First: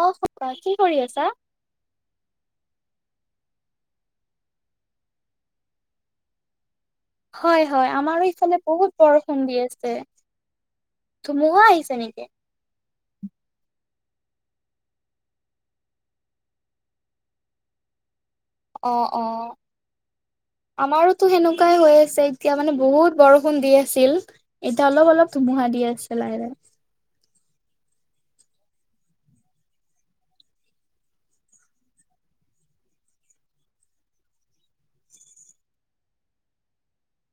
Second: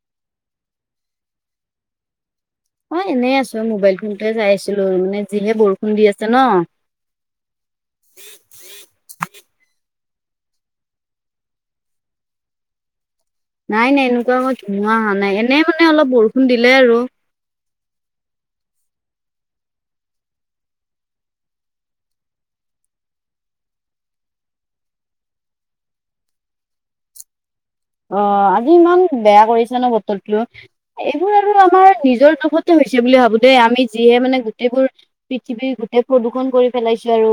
অ' খ কি কৰি আছা? অ, এনেই আছোঁ মোবাইল ফোনটোৱে চাই আছিলোঁ, মানে যিহে বৰষুণ দি আছে ন। হয়, হয়, আমাৰো এইফালে বহুত বৰষুণ দি আছে। ধুমুহা আহিছে নেকি? নাই, নাই এনেকুৱাকৈ ধুমুহা অহা নাই, এনেই মানে অলপ বৰষুণ দিলে আৰু। অ', অ'। আমাৰোতো সেনেকুৱাই হৈ আছে, এতিয়া মানে বহুত বৰষুণ দি আছিল। এতিয়া অলপ, অলপ ধুমুহা দি আছে লাহে, লাহে। অ', আজি ইমান বেয়া কৰিছো ন বতৰটো এইবোৰ আৰু আমাৰ নিজৰ দুখতে হৈছে বুলি ভাবো দেই আমি যিহে মানে গোটেইবোৰ পৃথিৱীৰ গোটেই প্ৰদূষণ কৰি পেলাইছো আৰু,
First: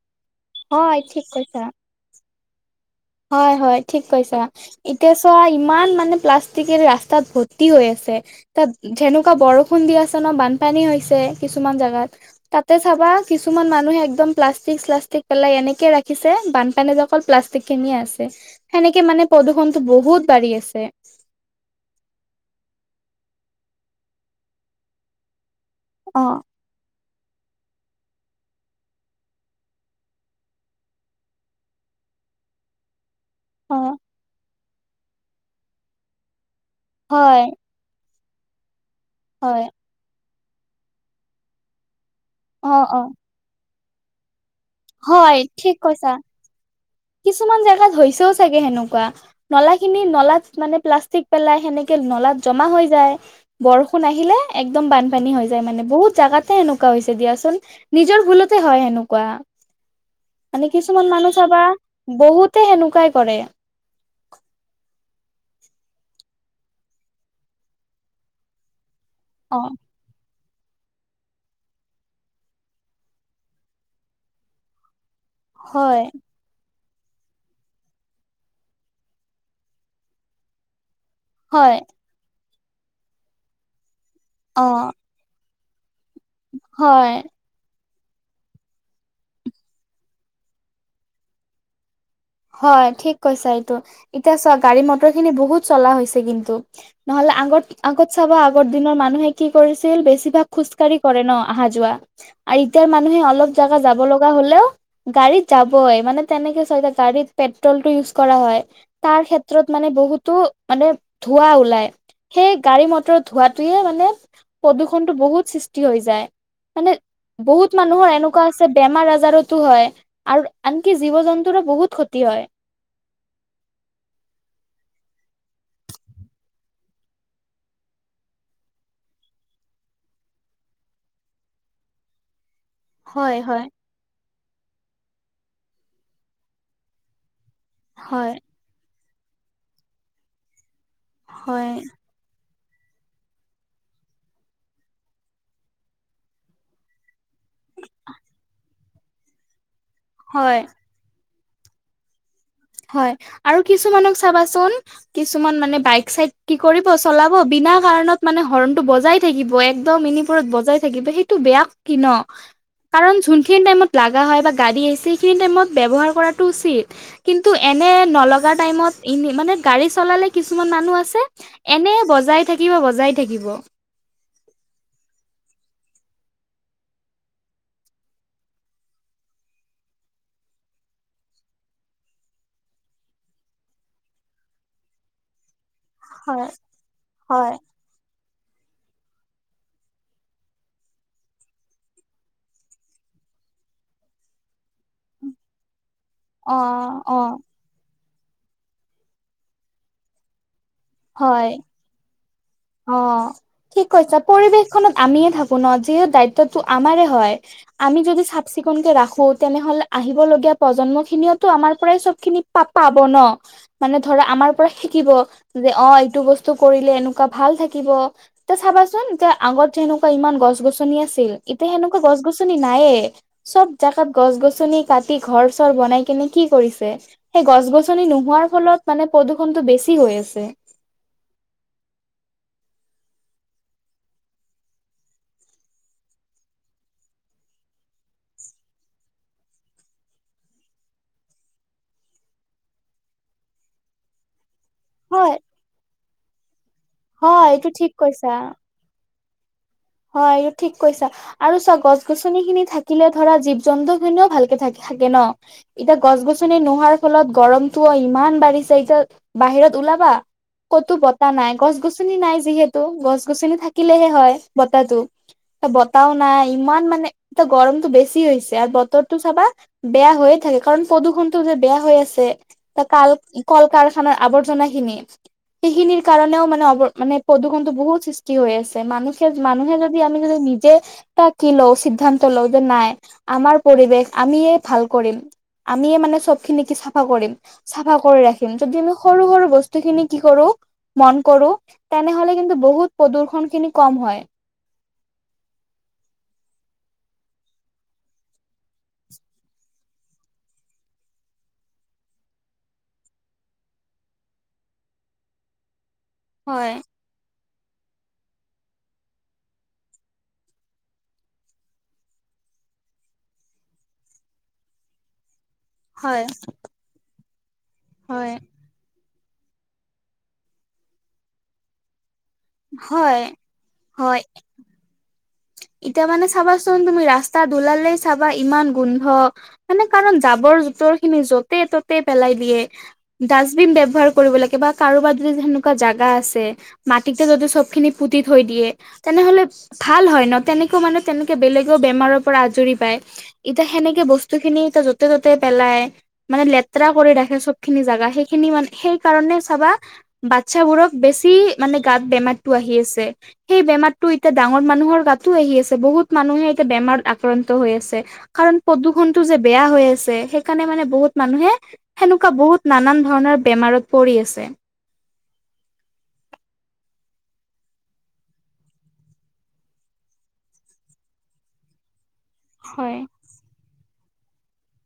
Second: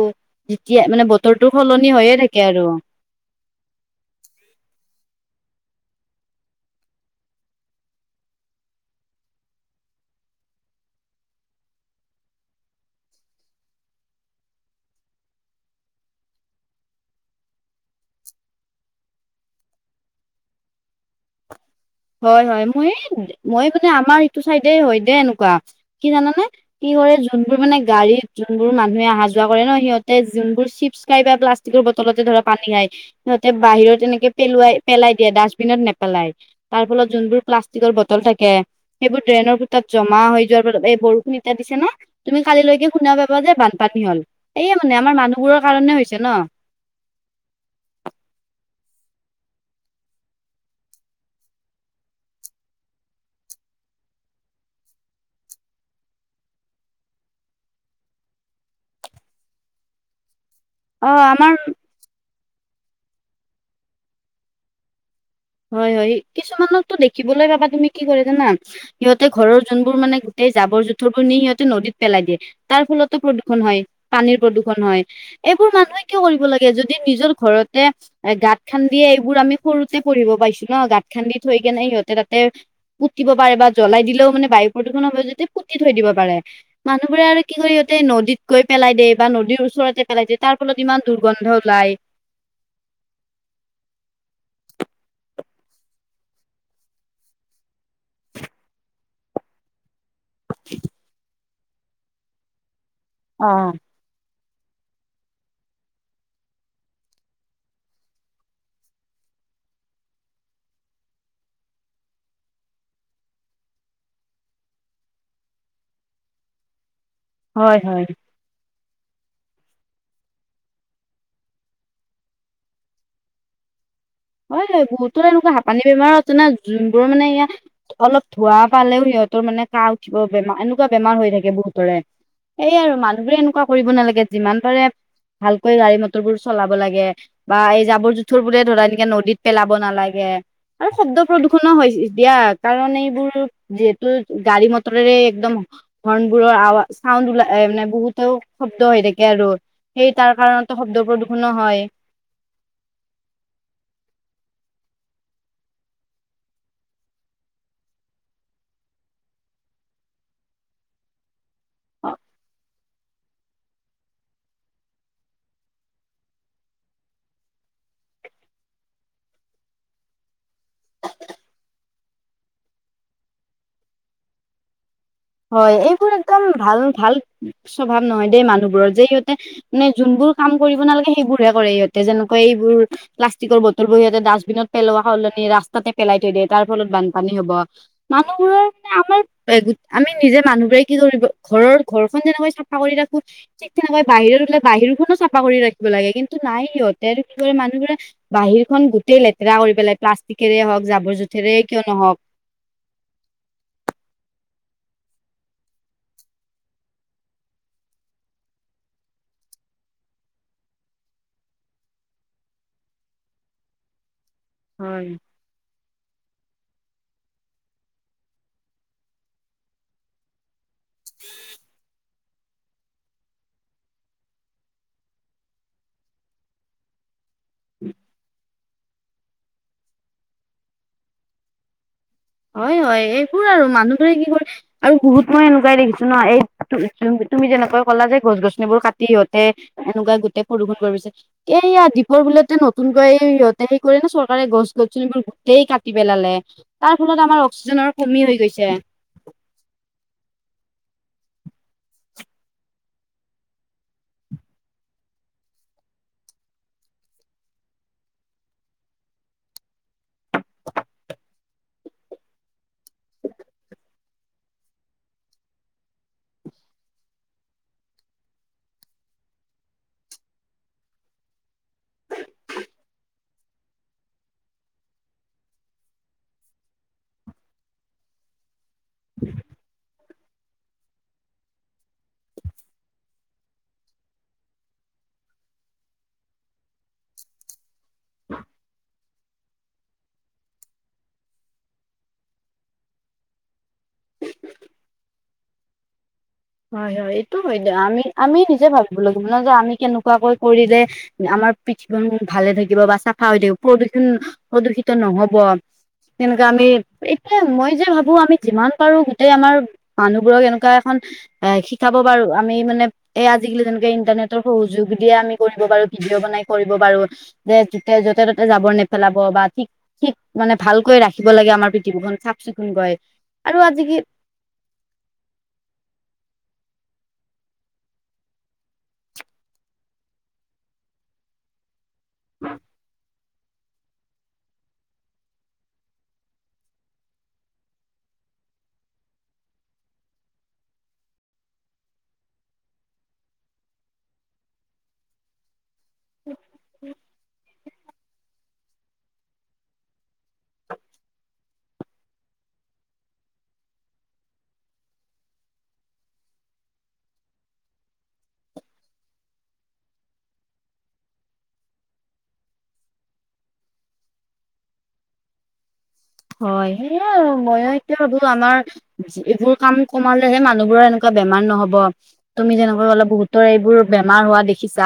যেতিয়া হয় মানে ঠিক বতৰটো কৈছা। সলনি হৈয়ে থাকে আৰু। হয়, হয় ঠিক কৈছা। এতিয়া চোৱা, ইমান মানে প্লাষ্টিকে ৰাস্তাত ভৰ্তি হৈ আছে। তাত যেনেকুৱা বৰষুণ দি আছে ন, বানপানী হৈছে কিছুমান জেগাত। তাতে চাবা কিছুমান মানুহে একদম প্লাষ্টিক-শ্লাষ্টিক পেলাই এনেকে ৰাখিছে, বানপানী যে অকল প্লাষ্টিক কেনিয় আছে সেনেকে মানে প্ৰদূষণটো বহুত বাঢ়ি আছে। হয়, হয়, মই, মই মানে আমাৰ ইটো চাইডে হয় দে এনেকুৱা। কি অ', জানানে? কি কৰে, যোনবোৰ মানে গাড়ীত যোনবোৰ মানুহে অহা-যোৱা কৰে ন, সিহঁতে যোনবোৰ চিপছ খাই বা প্লা বটলতে ধৰা পানী খায়। সিহঁতে অ', বাহিৰত এনেকে পেলোৱাই পেলাই দিয়ে। ডাষ্টবিনত নেপেলাই, তাৰ ফলত হয় যোনবোৰ প্লাষ্ট কৰ বটল থাকে, সেইবোৰ ড্ৰেইনৰ হয় ফুটাত জমা হৈ যোৱাৰ ফলত, এই বৰষুণ এতিয়া দিছে ন। তুমি অ', কালিলৈকে অ', শুনা পাবা যে বানপানী হ'ল, এইয়ে মানে আমাৰ হয় মানুহবোৰৰ ঠিক কাৰণে কৈছা। হৈছে ন। কিছুমান জেগাত হৈছেও চাগে সেনেকুৱা। নলা খিনি, নলাত মানে প্লাষ্টিক পেলাই সেনেকে নলাত জমা হৈ যায়। বৰষুণ আহিলে একদম বানপানী হৈ যায়, মানে বহুত জেগাতে এনেকুৱা হৈছে দিয়াচোন। নিজৰ ভুলতে হয় সেনেকুৱা। মানে কিছুমান অ মানুহ আমাৰ চাবা, বহুতে সেনেকুৱাই কৰে। হয়, হয় কিছুমানকটো দেখিবলৈ পাবা, তুমি কি কৰে জানা, সিহঁতে অ ঘৰৰ যোনবোৰ মানে এই জাবৰ-জোথৰবোৰ নি সিহঁতে নদীত পেলাই দিয়ে। তাৰ ফলতো প্ৰদূষণ হয়, পানীৰ প্ৰদূষণ হয়। এইবোৰ হয় মানুহে কিয় কৰিব লাগে, যদি নিজৰ ঘৰতে গাঁত খান্দিয়ে এইবোৰ আমি সৰুতে পঢ়িব পাইছোঁ ন, গাঁত খান্দি থৈ হয় কিনে সিহঁতে তাতে পুতিব পাৰে বা জ্বলাই দিলেও মানে অ বায়ু প্ৰদূষণ হয় যদি পুতি থৈ দিব পাৰে। হয় মানুহবোৰে আৰু কি কৰে ই, নদীত গৈ পেলাই দিয়ে বা নদীৰ ওচৰতে পেলাই দিয়ে, তাৰ ফলত ইমান দুৰ্গন্ধ ওলায়। হয়, ঠিক কৈছা এইটো, এতিয়া চাওঁক গাড়ী-মটৰ খিনি বহুত চলা হৈছে। কিন্তু নহ'লে আগত, আগত চাবা আগৰ দিনৰ মানুহে কি কৰিছিল, বেছিভাগ খোজকাঢ়ি কৰে ন আহা-যোৱা। আৰু, এতিয়া মানুহে অলপ অ জাগা যাব লগা হ'লেও, গাড়ীত যাবই। মানে তেনেকে চলি গড়ীতে পেট্ৰ'লটো ইউজ কৰা হয়। তাৰ ক্ষেত্ৰত মানে বহুতো মানে ধোঁৱা ওলাই। সেই গাড়ী-মটৰ ধোঁৱাটোৱে মানে প্ৰদূষণটো বহুত সৃষ্টি হৈ যায়। মানে, হয় বহুত হয় মানুহৰ এনেকুৱা এনেকুৱা আছে, বেমাৰ আজাৰতো হয় আৰু আনকি জীৱ-জন্তুৰো বহুত ক্ষতি হয়। হয়, হয়, বহুতো তেনেকুৱা হাপানী বেমাৰো আছে না। যোনবোৰ মানে ইয়াত অলপ ধোঁৱা পালেও সিহঁতৰ মানে কাঁহ উঠিব, বেমাৰ এনেকুৱা বেমাৰ হৈ থাকে বহুতৰে। এই আৰু হয়, মানুহবোৰে হয়, এনেকুৱা কৰিব নালাগে, যিমান পাৰে ভালকৈ গাড়ী-মটৰবোৰ চলাব লাগে। বা এই হয়, জাবৰ-জোথৰবোৰে ধৰা এনেকে নদীত পেলাব নালাগে, আৰু শব্দ হয়, প্ৰদূষণো হৈছে। দিয়া কাৰণ, এইবোৰ যিহেতু গাড়ী-মটৰেৰে একদম হৰ্ণবোৰৰ আৱাছ চাউণ্ড ওলাই মানে বহুতেও শব্দ হৈ থাকে আৰু। সেই তাৰ হয়, কাৰণটো শব্দ প্ৰদূষনো হয়। হয়, আৰু কিছুমানক চাবাচোন কিছুমান মানে বাইক চাইক কি কৰিব চলাব, বিনা কাৰণত মানে হৰ্ণটো বজাই থাকিব, একদম ইনি [unintelligible] বজাই থাকিব সেইটো বেয়া কথা ন'। কাৰণ যোনখিনি টাইমত লগা হয়, বা গাড়ী আহিছে, সেইখিনি টাইমত ব্যৱহাৰ কৰাটো উচিত। কিন্তু, এনে নলগা টাইমত, এনে মানে গাড়ী চলালে কিছুমান মানুহ আছে এনেই বজাই থাকিব, বজাই থাকিব। হয়, এইবোৰ একদম ভাল, ভাল স্বভাৱ নহয় দেই, মানুহবোৰৰ যে ইহঁতে মানে যোনবোৰ কাম কৰিব নালাগে সেইবোৰ হে কৰে সিহঁতে, যেনেকুৱা এইবোৰ প্লাষ্টিকৰ বটলবোৰ সিহঁতে ডাষ্টবিনতো পেলোৱাৰ হ'লনি ৰাস্তা তাতে পেলাই থৈ দিয়ে, হয় তাৰ ফলত বানপানী হ'ব, হয় মানুহবোৰৰ মানে আমাৰ আমি নিজে মানুহবোৰে কি কৰিব, ঘৰৰ ঘৰখন যেনেকৈ চাফা কৰি ৰাখো ঠিক তেনেকৈ বাহিৰত হ'লে বাহিৰ খনো চাফা কৰি ৰাখিব লাগে, কিন্তু অ নাই সিহঁতে, অ আৰু কি কৰে মানুহবোৰে বাহিৰ খন গোটই লেতেৰা কৰি পেলাই, প্লাষ্টিকেৰে হওক যাব বৰ হয় জুথৰে কিয় নহওঁক। অ', ঠিক কৈছাঁ, পৰিৱেশখনত আমিয়ে থাকো ন', যিহেতু দায়িত্বটো আমাৰে হয়। আমি যদি চাফ চিকুনকে ৰাখো, তেনেহলে আহিব লগীয়া প্ৰজন্ম খিনিও টো আমাৰ পৰাই চব খিনি পা পাব ন', মানে ধৰা আমাৰ পৰা হয় শিকিব, যে অ', এইটো বস্তু কৰিলে এনেকুৱা ভাল থাকিব, ত' চাবাচোন এয়া আগত যেনেকুৱা ইমান গছ গছ-গছনি আছিল, এতিয়া সেনেকুৱা গছ গছনি নাইয়ে, চব জেগাত গছ গছনি কাটি, ঘৰ চৰ বনাইকিনে কি কৰিছে। সেই গছ গছনি নোহোৱাৰ ফলত মানে, প্ৰদূষণটো বেছি হৈ আছে। হয় হয়, এইবোৰ আৰু মানুহবোৰে কি কৰে আৰু বহুত মই এনেকুৱাই দেখিছো ন', এই তুমি যেনেকৈ ক'লা যে গছ গছনিবোৰ কাটি ইহঁতে এনেকুৱা গোটেই প্ৰদূষণ কৰিছে এই ইয়াত দ্বীপৰ বিলতে, নতুনকৈ ইহঁতে হেৰি কৰে ন', চৰকাৰে গছ গছনিবোৰ হয় গোটেই কাটি পেলালে, তাৰ ফলত আমাৰ হয় এইটো ঠিক অক্সিজেনৰ কমি কৈছা। হৈ গৈছে। হয়, এইটো ঠিক কৈছা। আৰু চোৱা গছ গছনি খিনি থাকিলে ধৰা, জীৱ জন্তু খিনিও ভালকে থাকে, থাকে ন'। এতিয়া গছ গছনি নোহোৱাৰ ফলত, গৰমটো ইমান বাঢ়িছে, এতিয়া বাহিৰত ওলাবা? ক'তো বতাহ নাই, গছ গছনি নাই যিহেতু, গছ গছনি থাকিলেহে হয় বতাহটো। বতাহও নাই, ইমান মানে এয়া গৰমতটো বেছি হৈছে, আৰু বতৰটো চাবা বেয়া হৈয়ে থাকে, কাৰণ প্ৰদূষণটো যে বেয়া হৈ আছে। কাল, কল কাৰখানাৰ আৱৰ্জনাখিনি সেইখিনিৰ কাৰণেও মানে, অ', মানে প্ৰদূষণটো বহুত সৃষ্টি হৈ আছে, মানুহ মানুহে যদি, আমি যদি নিজে কি লওঁ, সিদ্ধান্ত লওঁ, যে নাই আমাৰ পৰিৱেশ আমিয়ে ভাল কৰিম। আমিয়েই মানে চব খিনি কি চাফা কৰিম, চাফা কৰি ৰাখিম। যদি আমি সৰু সৰু বস্তু খিনি কি কৰোঁ মন কৰোঁ, তেনেহ'লে কিন্তু বহুত প্ৰদূ্ষণ খিনি কম হয়। হয় হয়। এইটো হয়, আমি, আমি নিজে ভাবিব লাগিব ন', যে, আমি কেনেকুৱাকৈ কৰিলে আমাৰ পৃথিৱীখন ভালে থাকিব, বা চাফা হৈ থাকিব, প্ৰদূষণ, প্ৰদূষিত নহব। তেনেকে আমি হয় মই যে ভাবোঁ, আমি যিমান পাৰোঁ গোটেই আমাৰ, মানুহবোৰক এনেকুৱা এখন এ শিকাব পাৰো, আমি মানে এই আজিকালি যেনেকে, ইণ্টাৰনেটৰ সহযোগ দিয়েই আমি কৰিব পাৰো, ভিডিঅ' হয় বনাই কৰিব পাৰোঁ, যে, য'তে হয় ততে জাৱৰ নে পেলাব, বা ঠিক, ঠিক মানে ভালকৈ ৰাখিব লাগে আমাৰ পৃথিৱীখন, চা চিকুণ কৈ, হয় আৰু আজি কি হয় এতিয়া মানে চাবাচোন, তুমি ৰাস্তা ওলালেই চাবা, ইমান গোন্ধ। মানে কাৰণ জাবৰ জোথৰ খিনি, য'তে ত'তেই পেলাই দিয়ে। ডাষ্টবিন ব্যৱহাৰ কৰিব লাগে, বা কাৰোবাৰ যদি সেনেকুৱা জাগা আছে, মাটিতে যদি চবখিনি পুতি থৈ দিয়ে, তেনেহ'লে ভাল হয় ন, তেনেকৈও মানে তেনেকে বেলেগও বেমাৰৰ পৰা আজৰি পায়। এতিয়া সেনেকে বস্তুখিনি এতিয়া য'তে-ত'তে পেলায়। মানে লেতেৰা কৰি ৰাখে চব খিনি জাগা। সেইখিনি মানে সেইকাৰণে চাবা বাচ্ছাবোৰক বেছি মানে গাত বেমাৰটো আহি আছে। সেই বেমাৰটো এতিয়া ডাঙৰ ডাঙৰ মানুহৰ গাতো আহি আছে। বহুত মানুহে এতিয়া বেমাৰত আক্ৰান্ত হৈ আছে। কাৰণ প্ৰদূৰ্ষণতো যে বেয়া হৈ আছে। সেইকাৰণে মানে বহুত মানুহে সেনেকুৱা বহুত না-নান ধৰণৰ বেমাৰত পৰি আছে। হয়, সেয়াই আৰু। ময়ো এতিয়া ভাবো আমাৰ ইবোৰ কাম কমালেহে মানুহবোৰৰ এনেকুৱা বেমাৰ নহ'ব। তুমি যেনেকৈ হয় ক'লা বহুতৰ এইবোৰ বেমাৰ হোৱা দেখিছা।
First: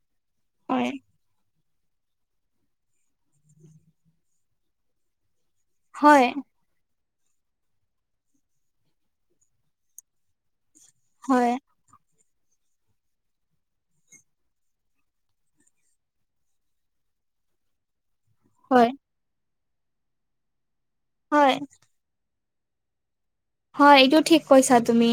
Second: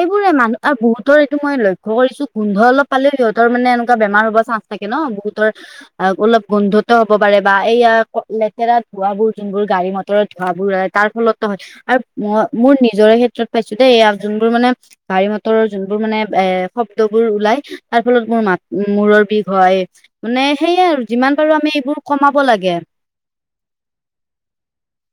এইবোৰেই মানুহৰ আৰু হয় বহুতৰ এইটো মই ল লক্ষ্য কৰিছো গোন্ধ অলপ পালেই সিহঁতৰ মানে এনেকুৱা বেমাৰ হ'ব চাঞ্চ থাকে ন বহুত। আৰু হয় অলপ গোন্ধত ত হ'ব পাৰে। বা এয়া লেতেৰা ধোৱাবোৰ, যোনবোৰ গাড়ী-মটৰত ধোৱাবোৰত তাৰ ফলতো হয়। আৰু মই মোৰ নিজৰে ক্ষেত্ৰত পাইছো দেই এয়া। যোনবোৰ মানে গাড়ী-মটৰৰ যোনবোৰ মানে এ শব্দবোৰ ওলাই, তাৰ ফলত মোৰ মাত হয় মূৰৰ বিষ হয়। মানে সেয়াই আৰু যিমান হয়। পাৰো আমি এইবোৰ কমাব লাগে। হয়। এইটো ঠিক কৈছা তুমি।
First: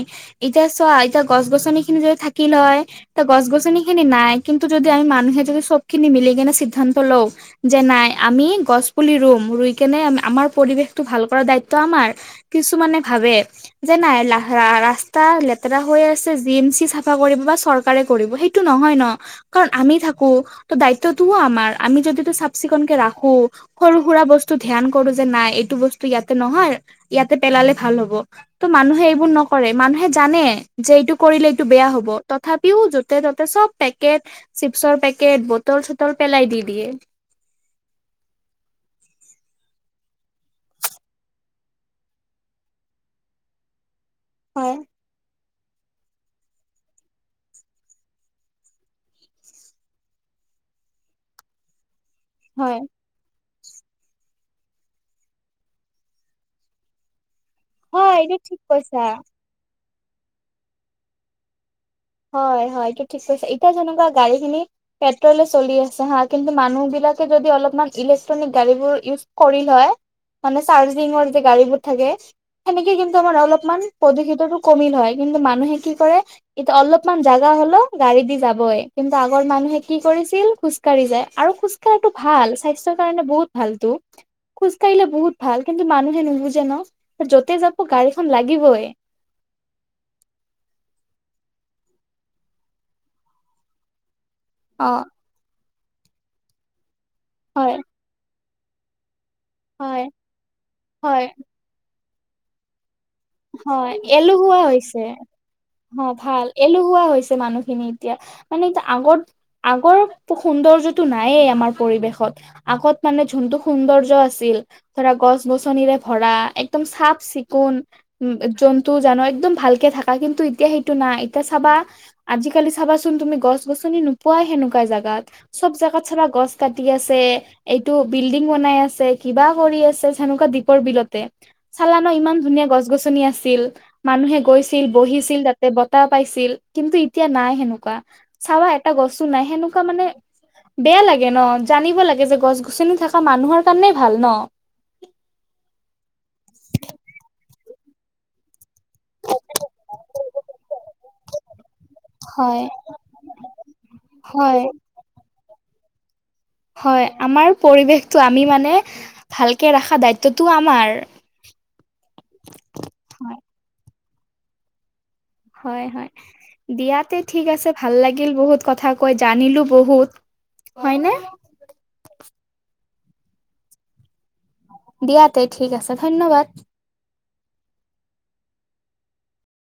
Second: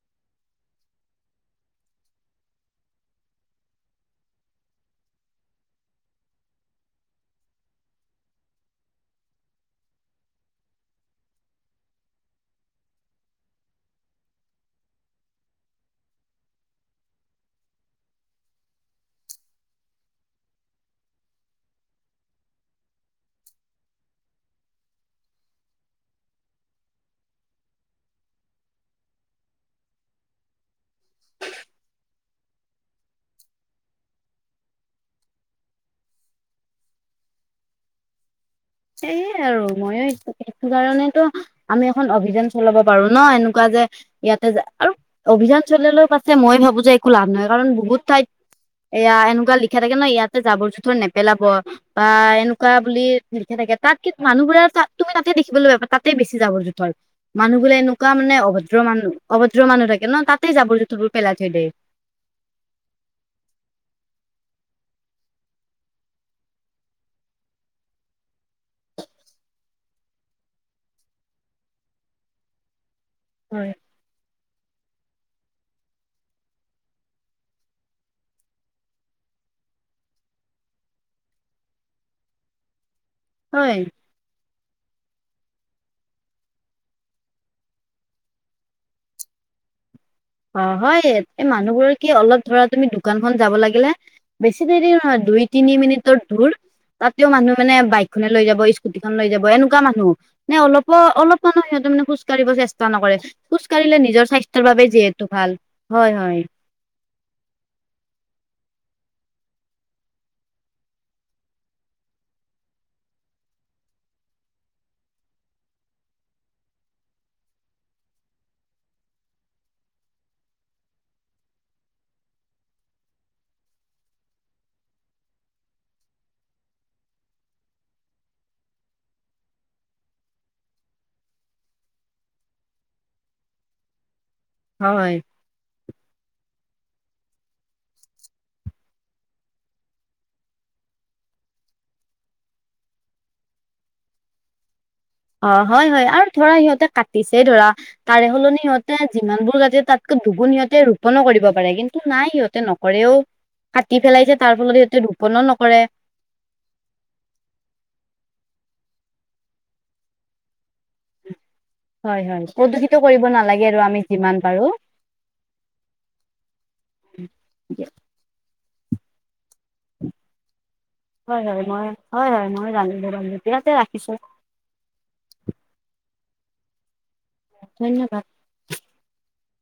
এতিয়া চোৱা এতিয়া গছ-গছনিখিনি যদি থাকিল হয় ত' গছ-গছনিখিনি নাই। কিন্তু যদি আমি মানুহে যদি চবখিনি মিলি কেনে চিদ্ধান্ত লওঁ যে নাই আমি গছ পুলি ৰুম। ৰুই কেনে আমাৰ পৰিৱেশটো ভাল কৰ দায়িত্ব আমাৰ। কিছুমানে ভাবে। যে নাই ৰাস্তা লেতেৰা হৈ আছে। জি এম চি চাফা কৰিব বা চৰকাৰে কৰিব। সেইটো টো নহয় ন। কাৰণ আমি থাকো। ত' দায়িত্বটোও আমাৰ। আমি যদি এইটো চাফ-চিকুণকে ৰাখো সৰু-সুৰা বস্তু ধ্যান কৰো যে নাই এইটো বস্তু ইয়াতেই নহয়, ইয়াতে পেলালে ভাল হ'ব। কিন্তু মানুহে এইবোৰ নকৰে। মানুহে জানে যে এইটো কৰিলে এইটো বেয়া হ'ব। তথাপিও য'তে ত'তে চব পেকেট, চিপচৰ পেকেট, বটল-চটল পেলাই দি দিয়ে। সেয়েই আৰু ময়ে সেইটো কাৰণেতো আমি এখন অভিযান চলাব পাৰো ন, এনেকুৱা যে ইয়াতে যা হয় আৰু অভিযান চলালেও পাছে মই ভাবো যে একো লাভ নহয়। কাৰণ বহুত ঠাইত এয়া এনেকুৱা লিখা থাকে ন, ইয়াতে জাবৰ-জোথৰ নেপেলাব বা এনেকুৱা হয় বুলি লিখা থাকে। তাত কি মানুহবোৰে তাত তুমি তাতে দেখিবলৈ পাবা, তাতেই বেছি যাবৰ-জোথৰ। মানুহবোৰে হয় এনেকুৱা মানে এইটো ঠিক অভদ্ৰ কৈছা। মানুহ, অভদ্ৰ মানুহ থাকে ন, তাতেই যাবৰ-জোথৰবোৰ পেলাই থৈ দিয়ে। হয় হয়। এইটো ঠিক কৈছে। এতিয়া যেনেকুৱা গাড়ীখিনি পেট্ৰলে চলি আছে হা। কিন্তু মানুহবিলাকে যদি অলপ মান ইলেক্ট্ৰনিক গাড়ীবিলাক ইউজ কৰিল হয় মানে চাৰ্জিঙৰ যে গাড়ীবোৰ থাকে। সেনেকে কিন্তু আমাৰ হয় অলপমান প্ৰদূষিতটো কমিল হয়। কিন্তু মানুহে কি কৰে এতিয়া অলপ মান জাগা হ'লেও গাড়ী দি যাবই। কিন্তু আগৰ মানুহে কি কৰিছিল খোজকাঢ়ি যায়। আৰু খোজ কাঢ়াটো ভাল, স্বাস্থ্যৰ কাৰণে বহুত হয়। ভালটো। খোজ কাঢ়িলে বহুত ভাল। কিন্তু মানুহে নুবুজে ন। য'তে যাব গাড়ীখন লাগিবই। অ', হয়। এই মানুহবোৰৰ কি অলপ ধৰা তুমি দোকানখন যাব লাগিলে বেছি অ দেৰি নহয় দুই-তিনি মিনিটৰ দূৰ তাতেও মানুহ মানে হয় বাইক খনে লৈ যাব, স্কুটিখন লৈ যাব এনেকুৱা হয় মানুহ। মানে অলপো হয় অলপমানো সিহঁতে খোজ কাঢ়িব চেষ্ট তা নকৰে। খোজ হয় কাঢ়িলে নিজৰ এলেহুৱা স্বাস্থ্যৰ বাবে হৈছে যিহেতু ভাল হয় অ', হয় ভাল। এলহুৱা হৈছে মানুহখিনি এতিয়া। মানে এটা আগৰ আগৰ সৌন্দৰ্যটো নায়ে আমাৰ পৰিৱেশত। আগত মানে যোনটো সৌন্দৰ্য আছিল। ধৰা গছ-গছনিৰে ভৰা, একদম চাফ-চিকুণ। উম, জন্তু-জানোৱাৰ একদম ভালকে থাকা। কিন্তু এতিয়া সেইটো নাই। এতিয়া চাবা আজিকালি চাবাচোন তুমি গছ-গছনি নোপোৱাই সেনেকুৱা জাগাত। চব জেগাত চাবা গছ কাটি আছে। এইটো বিল্ডিং বনাই আছে কিবা কৰি আছে সনেকুৱা দ্বীপৰ বিলতে। চালা ন ইমান ধুনীয়া গছ-গছনি আছিল, মানুহে গৈছিল হয় বহিছিল তাত বতাহ পাইছিল কিন্তু এতিয়া নাই সেনেকুৱা, চাৱা এটা গছো নাই সেনেকুৱা মানে বেয়া লাগে ন জানিব লাগে যে গছ-গছনি থকা মানুহৰ কাৰণেই ভাল ন। অ, হয়, হয় আৰু ধৰা সিহঁতে কাটিছেই ধৰা তাৰে সলনি সিহঁত যিমানবোৰ কাটে তাতকৈ দুগুণ সিহঁতে ৰোপনো কৰিব পাৰে, কিন্তু নাই সিহঁতে হয় নকৰেও কাটি পেলাইছে তাৰ হয় ফলত ইহঁতে ৰোপনো নকৰে। হয় আমাৰ পৰিৱেশটো আমি মানে ভালকে ৰখা দায়িত্বটো আমাৰ। হয়, হয়, প্ৰদূষিত কৰিব হয় নালাগে আৰু আমি যিমান পাৰো। হয়, হয়। দিয়াতে ঠিক আছে ভাল লাগিল বহুত কথা কৈ জানিলো বহুত, হয়নে? হয়, হয়, মই হয়, হয়, মই জানিলো বাৰু দিয়াতে ৰাখিছো। দিয়াতে ঠিক আছে ধন্যবাদ। ধন্যবাদ।